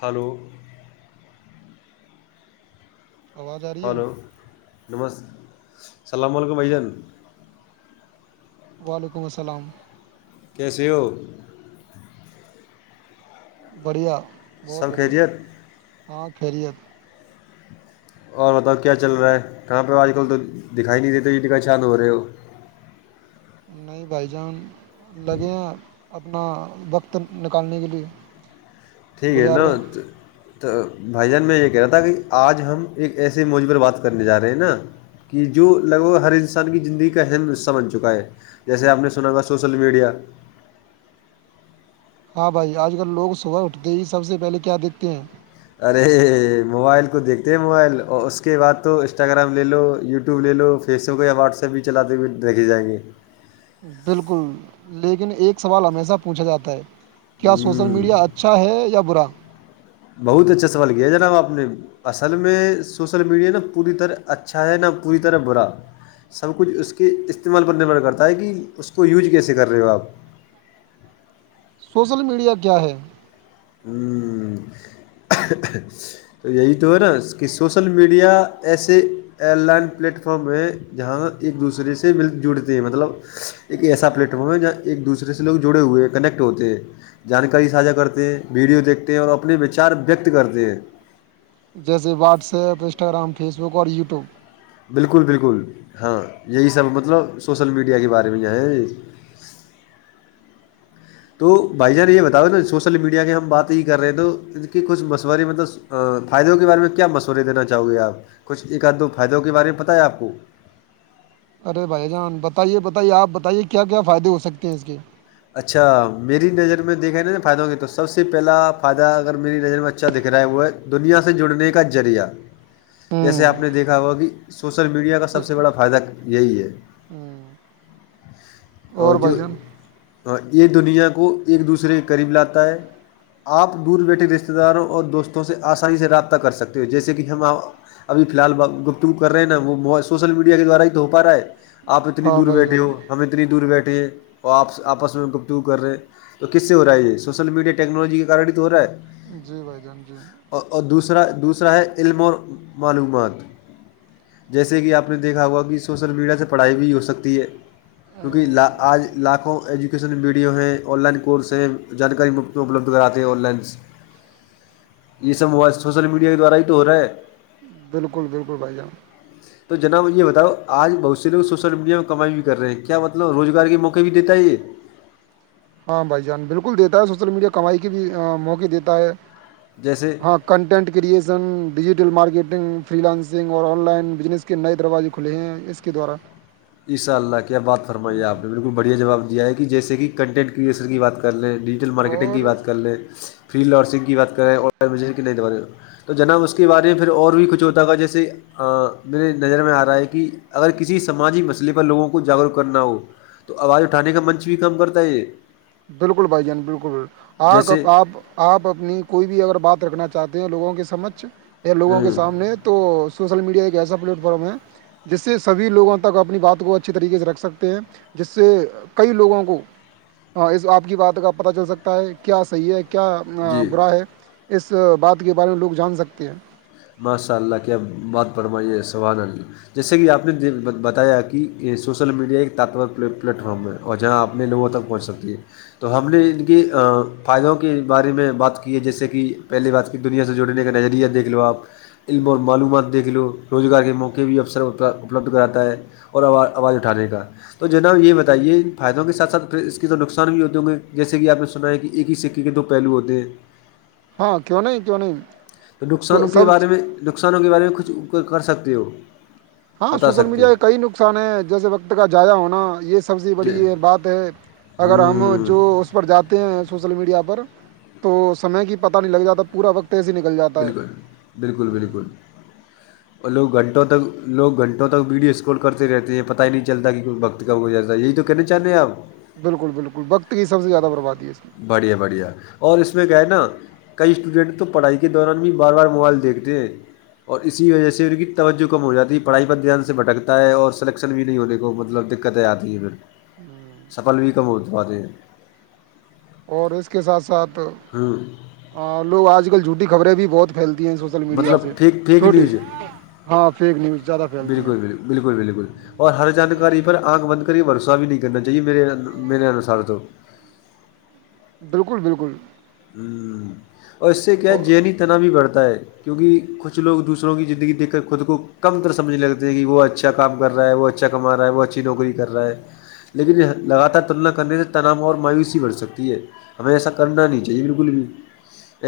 hello آواز آ رہی ہے ہلو نم السلام علیکم بھ جان وعلیکم السلام سیو بڑھیا بہت سب بڑھیا خیریت ہاں خریت اور بتاؤ کیا چل رہا ہے کہاں پہ آج کل تو دکھائی نہیں دیےتے یہ ٹکائیشان ہو رہے ہو نہیں بھائی جان لگے ہیں اپنا وقت نکالنے کے لیے ٹھیک ہے گزار رہے جناب ہیں تو بھائی جان میں یہ کہہ رہا تھا کہ آج ہم ایک ایسے موج پر بات کرنے جا رہے ہیں نا کہ جو لگ بھگ ہر انسان کی زندگی کا اہم حصہ بن چکا ہے جیسے آپ نے سنا تھاا سوشل میڈیا ہاں بھائی آج کل لوگ صبح اٹھتے ہی سب سے پہلے کیا دیکھتے ہیں ارے موبائل کو دیکھتے ہیں موبائل اور اس کے بعد تو انسٹاگرام لے لو یوٹیوب لے لو فیس بک یا واٹس ایپ بھی چلاتے ہوئے دیکے جائیں گے بالکل لیکن ایک سوال ہمیشہ پوچھا جاتا ہے کیا سوشل ہوں میڈیا اچھا اچھا ہے یا برا بہت اچھا سوال کیا جناب آپ نے اصل میں سوسل میڈیا نا پوری طرح اچھا ہے نہ پوری طرح برا سب کچھ اس کے استعمال پر نربھرر کرتا ہے کہ اس کو یوج کیسے کر رہے ہو آپ سوسل میڈیا کیا ہے ہوں تو یہی تو ہے نا کہ سوشل میڈیا ایسے آن لائن پلیٹ فارم ہے جہاں ایک دوسرے سے مل جڑتے ہیں مطلب ایک ایسا پلیٹ فارم ہے جہاں ایک دوسرے سے لوگ جڑے ہوئے کنیکٹ ہوتے ہیں جانکاری ساجھا کرتے ہیں ویڈیو دیکھتے ہیں اور اپنے وچار ویکت کرتے ہیں جیسے WhatsApp Instagram Facebook اور یوٹیوب بالکل بالکل ہاں یہی سب مطلب سوشل میڈیا کے بارے میں یہاں ہے تو بھائی جان یہ بتاؤ نا سوشل میڈیا کی ہم بات ہی کر رہے ہیں تو ان کے کچھ مشورے مطلب فائدوں کے بارے میں کیا مشورے دینا چاہو گے آپ کچھ ایک آد دو فائدوں کے بارے میں پتہ ہے آپ کو ارے بھائی جان بتائیے بتائیے آپ بتائیے کیا کیا فائدے ہو سکتے ہیں اس کے اچھا میری نظر میں دیککھ رہ ہے نا نا فائدوں کی تو سب سے پہلا فائدہ اگر میری نظر میں اچھا دکھ رہا ہے وہ ہے دنیا سے جڑنے کا ذریعہ جیسے آپ نے دیکھا ہوا کہ سوشل میڈیا کا سب سے بڑا ہوں فائدہ یہی ہے ہ اور جو بھائی جان اور ایک دنیا کو ایک دوسرے کے قریب لاتا ہے آپ دور بیٹھے رشتے داروں اور دوستوں سے آسانی سے رابطہ کر سکتے ہو جیسے کہ ہم ابھیی الحال گفتگو کر رہے نا وہ م سوشل میڈیا کے دوارا ہی تو ہو پا رہا ہے آپ اتنی ہاں دور بھائی بیٹھے جان ہو ہم اتنی دور بیٹھے ہیں اور آپ آپس میں گفتگو کر رہے ہیں تو کس سے ہو رہا ہے یہ سوشل میڈیا ٹیکنالوجی کے کار ہی تو ہو رہا ہے جی بھائی جان جی اور دوسرا دوسرا ہے علم اور معلومات جیسے کہ آپ نے دیکھا ہوا کہ سوسل میڈیا سے پڑھائی بھی ہو سکتی ہے کیونکہ آج لاکھوں ایجوکیشن ویڈیو ہیں آن لائن کورس ہیں جانکاری اپلبدھ کراتے ہیں آن لائن یہ سب موائل سوسل میڈیا کے دوارا تو ہو رہا ہے بالکل بالکل بھائی جان جی تو جناب یہ بتاؤ آج بہت سے لوگ سوشل میڈیا میں کمائی بھی کر رہے ہیں کیا مطلب روزگار کے موقع بھی دیتا ہے یہ ہاں بھائی جان بالکل دیتا ہے سوشل میڈیا کمائی کے بھی موقع دیتا ہے جیسے ہاں content creation digital marketing freelancing اور آن لائن بزنس کے نئے دروازے کھلے ہیں اس کے دارا ایشاء اللہ کیا بات فرمائیے آپ نے بالکل بڑھیا جواب دیا ہے کہ جیسے کہ کنٹینٹ کریئسر کی بات کر لیں ڈیجیٹل مارکیٹنگ کی اور بات کر لیں فری لارسنگ کی بات کریں اورن کے نہیں تو جناب اس کے بارے میں پھر اور بھی کچھ ہوتا گا جیسے آ میرے نظر میں آ رہا ہے کہ اگر کسی سماجی مسلہ پر لگوں کو جاگروک کرنا ہو تو آواز اٹھانے کا منچ بھی کم کرتا ہے یہ بالکل بھائی جان بالکل بکل جیسے آپ آپ آپ اپنی کوئی بھی اگر بات رکھنا چاہتے ہیں لوگوں کے سمجھ یا لوگوں کے ہوں سامنے تو سوشل میڈیا ایک ایسا پلیٹ فارم ہے جس سے سبھی لوگوں تک اپنی بات کو اچھی طریقے سے رکھ سکتے ہیں جس سے کئی لوگوں کو ہاں اس آپ کی بات کا پتہ چل سکتا ہے کیا صحیح ہے کیا جی برا ہے اس بات کے بارے میں لوگ جان سکتے ہیں ماشاء اللہ کیا بات پرمائیے سوانہ جیسے کہ آپ نے بتایا کہ سوشل میڈیا ایک تتورر پلیٹفارم ہے اور جہاں اپنے لوگوں تک پہنچ سکتی ہے تو ہم نے ان کی فائدوں کے بارے میں بات کی ہے جیسے کہ پہلی بات دنیا سے جوڑنے کا نظریہ دیکھ لو آپ علم اور ہوں، معلومات دیکھ لو روزگار کے موقع بھی افسر اپلبدھ کراتا ہے اور آواز اٹھانے کا تو جناب یہ بتائیے فائدوں کےاتھ سھ پھر اس کی تو نقصان بھی ہوتی ہوں گے جیسے کہپ نے سنا ہے کہ ایک ہی سک ونک دو پہلو آتے ہیں ہاں کیوں نہیں کیوں نہیں تو نقصانوں کے سب بارے میں نقصانوں کے بارے میں کچھ کر سکتے ہو ہاں بتا سوشل سکتے میڈیا کے ہیں کئی نقصان ہیں جیسے وقت کا جضائیا ہونا یہ سب سے جی بڑی بات ہے اگر ہم ہوں جو پر جاتے ہیں سوشل میڈیا پر تو سمے کی پتا نہیں لگ جاتا پورا وقت سے نکل جا بالکل بالکل بالکل اور لوگ گھنٹوں تک لوگ گھنٹوں تک ویڈیو اسکول کرتے رہتے ہیں پت ہی نہیں چلتا کہ کوئی وقت کم ہو جاتا یہی تو کہنا چاہتے ہیں آپ بالکل بالکل وقت کی سب سے زیادہ بربادی ہے اس میں بڑھیا بڑھیا اور اس میں کہ ہے نا کئی اسٹوڈنٹ تو پڑھائی کے دوران بھی بار بار موبائل دیکھتے ہیں اور اسی وجہ سے ان کی توجہ کم ہو جاتی ہے پڑھائی پر دھیان سے بھکتا ہے اور سلیکشن بھی نہیں ہونے کو مطلب د دقتیں آتی ہیں پھر ہوں، سفل بھی کم ہو پاتے ہے ہیں اور اس کے ساتھ ساتھ ہاں اور لوگ آج کل جھوٹی خبریں بھی بہت پھیلتی ہیں میڈیا مطلب سے فیک فیک چھوٹی نیوز ہے ہاں فیک نیوز زیادہ پھیلتی ہیں بالکل بالکل بالکل بالکل اور ہر جانکاری پر آنکھ بند کر بھروسہ بھی نہیں کرنا چاہیے میرے میرے انوسار تو بالکل بالکل اور اس سے کیا ہے ہو جذینی تنا بھی بڑھتا ہے کیونکہ کچھ لوگ دوسروں کی زندگی دیکھ کر خود کو کم تر سمجھنے لگتے کہ وہ اچھا کام کر رہا ہے وہ اچھا کما رہا ہے وہ اچھی نوکری کر رہا ہے لیکن لگاتار تلنا کرنے سے تناام اور مایوسی بڑھ سکتی ہے ہمیں ایسا کرنا نہیں بالکل بھی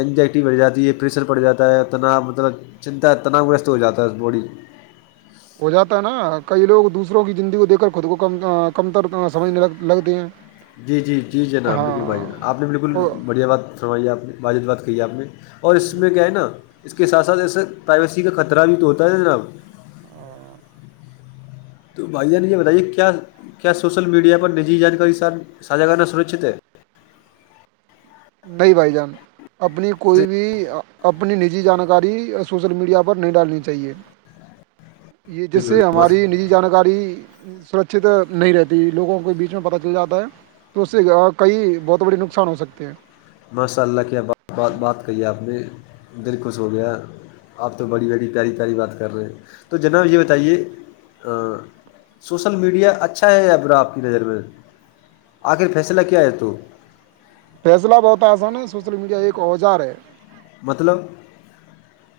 انگزائٹی بڑ جاتی ہے پریشر پڑ جاتا ہے تنا مطلب چنتا تنا و گرست ہو جاتا ہے باڈی ہو جاتا ہے نا کئی لوگ دوسروں کی زندگی کو دیکھ کر خود کو کم کم تر سمجھنے لگ لگتے ہیں جی جی جی جناب بالکل بھائی ہاں جناب آپ نے بالکل او بڑھیا بات فرمائی ہے آپ نے واضد بات کی ہے آپ نے اور اس میں بالکل کیا ہے نا اس کے ساتھ ساتھ ایسے پرائیویسی کا خطرہ بھی تو ہوتا ہے جناب [unintelligible] تو بھائی جان یہ بتائیے کیا کیا سوشل میڈیا پر نجی جانکاری ساھا کرنا سرکچت ہے نہیں بھائی جان اپنی کوئی بھی اپنی نجی جانکاری سوشل میڈیا پر نہیں ڈالنی چاہیے [unintelligible] یہ جس سے ماش- ہماری نجی جانکاری سرکچت نہیں رہتی لوگوں کو بیچ میں پت چل جاتا ہے تو اس سے کئی بہت بڑے نقصان ہو سکتے ہیں ماشاء اللہ کیا بات کہی آپ نے دل خوش ہو گیا آپ تو بڑی بڑی پیاری پیاری بات کر رہے ہیں تو جناب یہ بتائیے سوشل میڈیا اچھا ہے یابرا آپ کی نظر میں آخر فیصلہ کیا ہے تو فیصلہ بہت آسان ہے سوشل میڈیا ایک اوزار ہے مطلب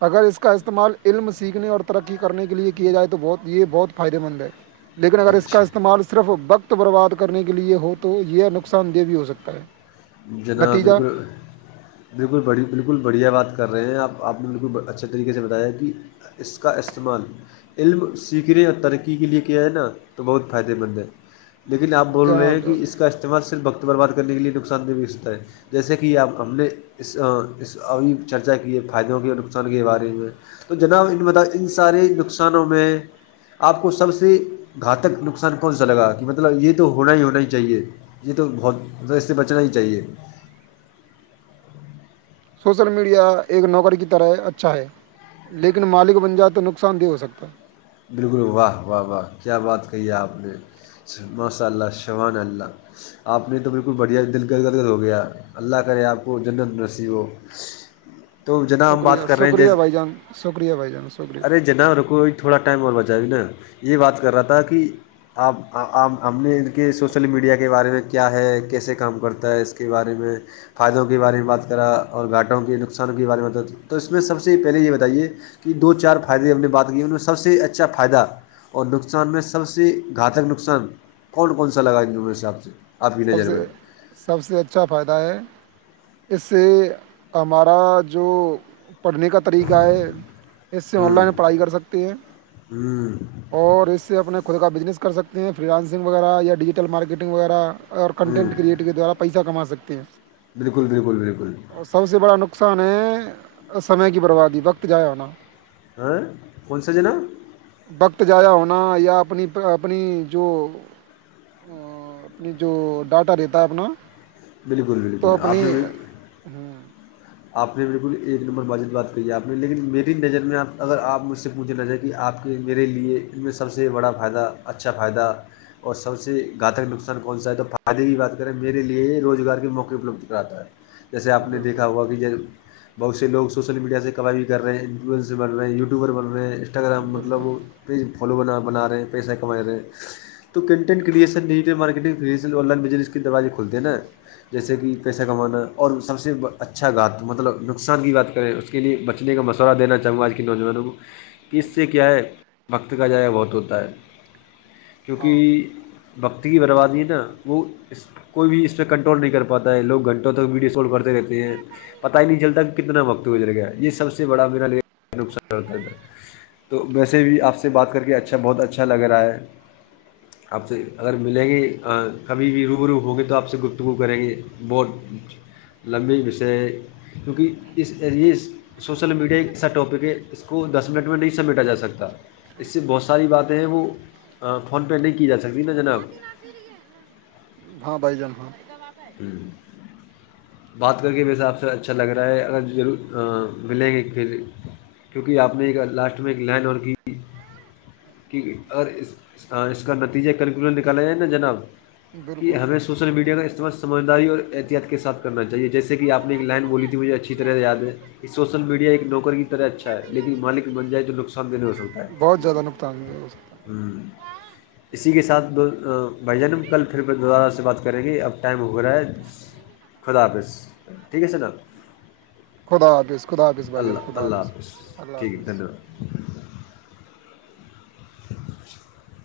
اگر اس کا استعمال علم سیکھنے اور ترقی کرنے کے لئے کیا جائے تو بہ یہ بہت فائدہ مند ہے لیکن اگر اس کا اچھا استعمال صرف وقت برباد کرنے کے لیے ہو تو یہ نقصان دہ بھی ہو سکتا ہے جناب نتیجہ بالکل بالکل بڑھی بالکل بڑھیا بات کر رہے ہیں آپ آپ نے بالکل اچھے طریقے سے بتایا کہ اس کا استعمال علم سیکھنے اور ترقی کے لیے کیا ہے نا تو بہت فائدے مند ہے لن آپ بول رہے جناب ہیں کہ جناب اس کا استعمال صرف بقت برباد کرنے کےے نقصان سند و ہے جیسے کہ آپ ہم نے اس ابھی چرچا کیے فائدوں کے اور نقصان کے بارے میں تو جناب ان م ان سارے نقصانوں میں آپ کو سب سے گھاتک نقصان کون سا لگا کہ مطلب یہ تو ہونا ہی ہونا ہی چاہیے یہ تو بہتذ اس سے بچنا ہی چاہیے سوشل میڈیا ایک نوکر کی طرح اچھا ہے لیکن مالک بن جائے تو نقصان دہ ہو سکتا ہے بالکل واہ واہ واہ کیا بات کہی ہے آپ نے ماشاء اللہ شبان اللہ آپ نے تو بالکل بڑھیا دل گد گرگر ہو گیا اللہ کرے آپ کو جنت نسی وہ [inaudible] شکریہ شکریہ بھائی جان شکریہ بھائی جان شکریہ نہا رکو تھوڑا ٹائم اور بچا بھی نا یہ بات کر رہا تھا کہ آپ آپ ہم نے ان کے سوشل میڈیا کے بارے میں کیا ہے کیسے کام کرتا ہے اس کے بارے میں فائدوں کے بارے میں بات کرا اور گھاٹوں کے نقصانوں کے بارے میں ب تو اس میں سب سے پہلے یہ بتائیے کہ دو چار فائدے اپ نے بات کیئے ان سے سب سے اچھا فائدہ اور نقصان میں سب سے گھاتک نقصان کون کون سا لگائیں گے میرےس آپ سے آپ کی سب نظر سے میں سب سے اچھا فائدہ ہے اس سے ہمارا جو پڑھنے کا طریقہ ہے اس سے آن ہوں لائن پڑھائی کر سکتے ہیں ہوں اور اس سے اپنے خود کا بزنس کر سکتے ہیں فرینانسنگ وغیرہ یا ڈیجیٹل مارکیٹنگ وغیرہ اور ہوں کنٹینٹ کریئٹ کے دوارا پیسہ کما سکتے ہیں بالکل بالکل بالکل اور سب سے بڑا نقصان ہے سمے کی بربادی وقت جائے ہونا آ کون سا جناا وقت جضایا ہونا یا اپنی اپنی جو ا اپنی جو ڈاٹا رہتا ہے اپنا بالکل تو بالکل اپنی آپ نے ہوں آپ نے بالکل ایک نمبر باجت بات کی ہے آپ نے لیکن میری نظر میں آپ اگر آپ مجھ سے پوچھا نہ جائے کہ آپ کہ میرے لیے ان میں سب سے بڑا فائدہ اچھا فائدہ اور سب سے گھاتک نقصان کون سا ہے تو فائدے کی بات کریں میرے لیے یہ روزگار کے موقے اپلبدھ کراتا ہے جیسے آپ نے بالکل دیکھا ہوا بہت سے لوگ سوشل میڈیا سے کمائی بھی کر رہے ہیں انفلوئنس بن رہ ہیں یوٹیوبر بن رہ ہیں انسٹاگرام بالکل مطلب وہ پیج فالو بنا بنا رہے ہیں پیسہ کما رہے ہیں تو کنٹینٹ کریشن نہیں marketing creation online business کے دروجے کھلتے نا جیسے کہ پیسہ کمانا اور سب سے اچھا اچھاات مطلب نقصان کی بات کریں اس کے لیے بچنے کا مشورہ دینا چاہوں گا آج کے نوجوانوں کو کہ اس سے کیا ہے وقت کا جائے بہت ہوتا ہے ہاں کیونکہ بکتی کی بربادی نا وہ اس کوئی بھی اس پہ کنٹرول نہیں کر پاتا ہے لوگ گھنٹوں تک ویڈیو کال کرتے رہتے ہیں پتا ہی نہیں چلتا کتنا وقت گ جل گیا یہ سب سے بڑا میرا لی نقصان ہوتا تھا تو ویسے بھی آپ سے بات کر کے اچھا بہت اچھا لگ رہا ہے آپ سے اگر ملیں گے کبھی بھی روبرو ہوں گے تو آپ سے گفتگو کریں گے بہت لمبی وسے کیونکہ اس ایریے سوسل میڈیا ایک ایسا ٹاپک ہے اس کو دس منٹ میں نہیں سمیٹا جا سکتا اس سے بہت ساری باتیں ہیں وہ فون پہ نہیں کی جا سکتی نا جناب ہاں بھائی جان ہاں ہوں بات کر کے ویسے آپ سے اچھا لگ رہا ہے اگر ملیں گے پھر کیونکہ آپ نے ایک لاسٹ میں ایک لینڈ اور کی کہ اور اس کا نتیجہ کنکلوژن نکالا جائے نا جناب کہ بالکل ہمیں سوشل میڈیا کا استعمال سمجھداری اور احتیاط کے ساتھ کر چاہیے جیسے کہ آپ نے ایک لائن بولی ت مجھے اچھی طرح یاد ہے یہ سوشل میڈیا ایک نوکر کی طرح اچھا ہے لیکن مالک بن جائے تو نقصان دہ نہیں ہو سکتا ہے زدہ نکتاان ہے ہوں اسی کے ساتھ دو بھائی جان کل پھر دوبارہ سے بات کریں گے اب ٹائم ہو رہا ہے خدا حافظ ٹھیک ہے س نب خوددا حاظ خدا حظ بھائیان اللہ خوددا اللہ حظ حافظ اللہ ٹھیک ہے حافظ دھنیہ واد [unintelligible]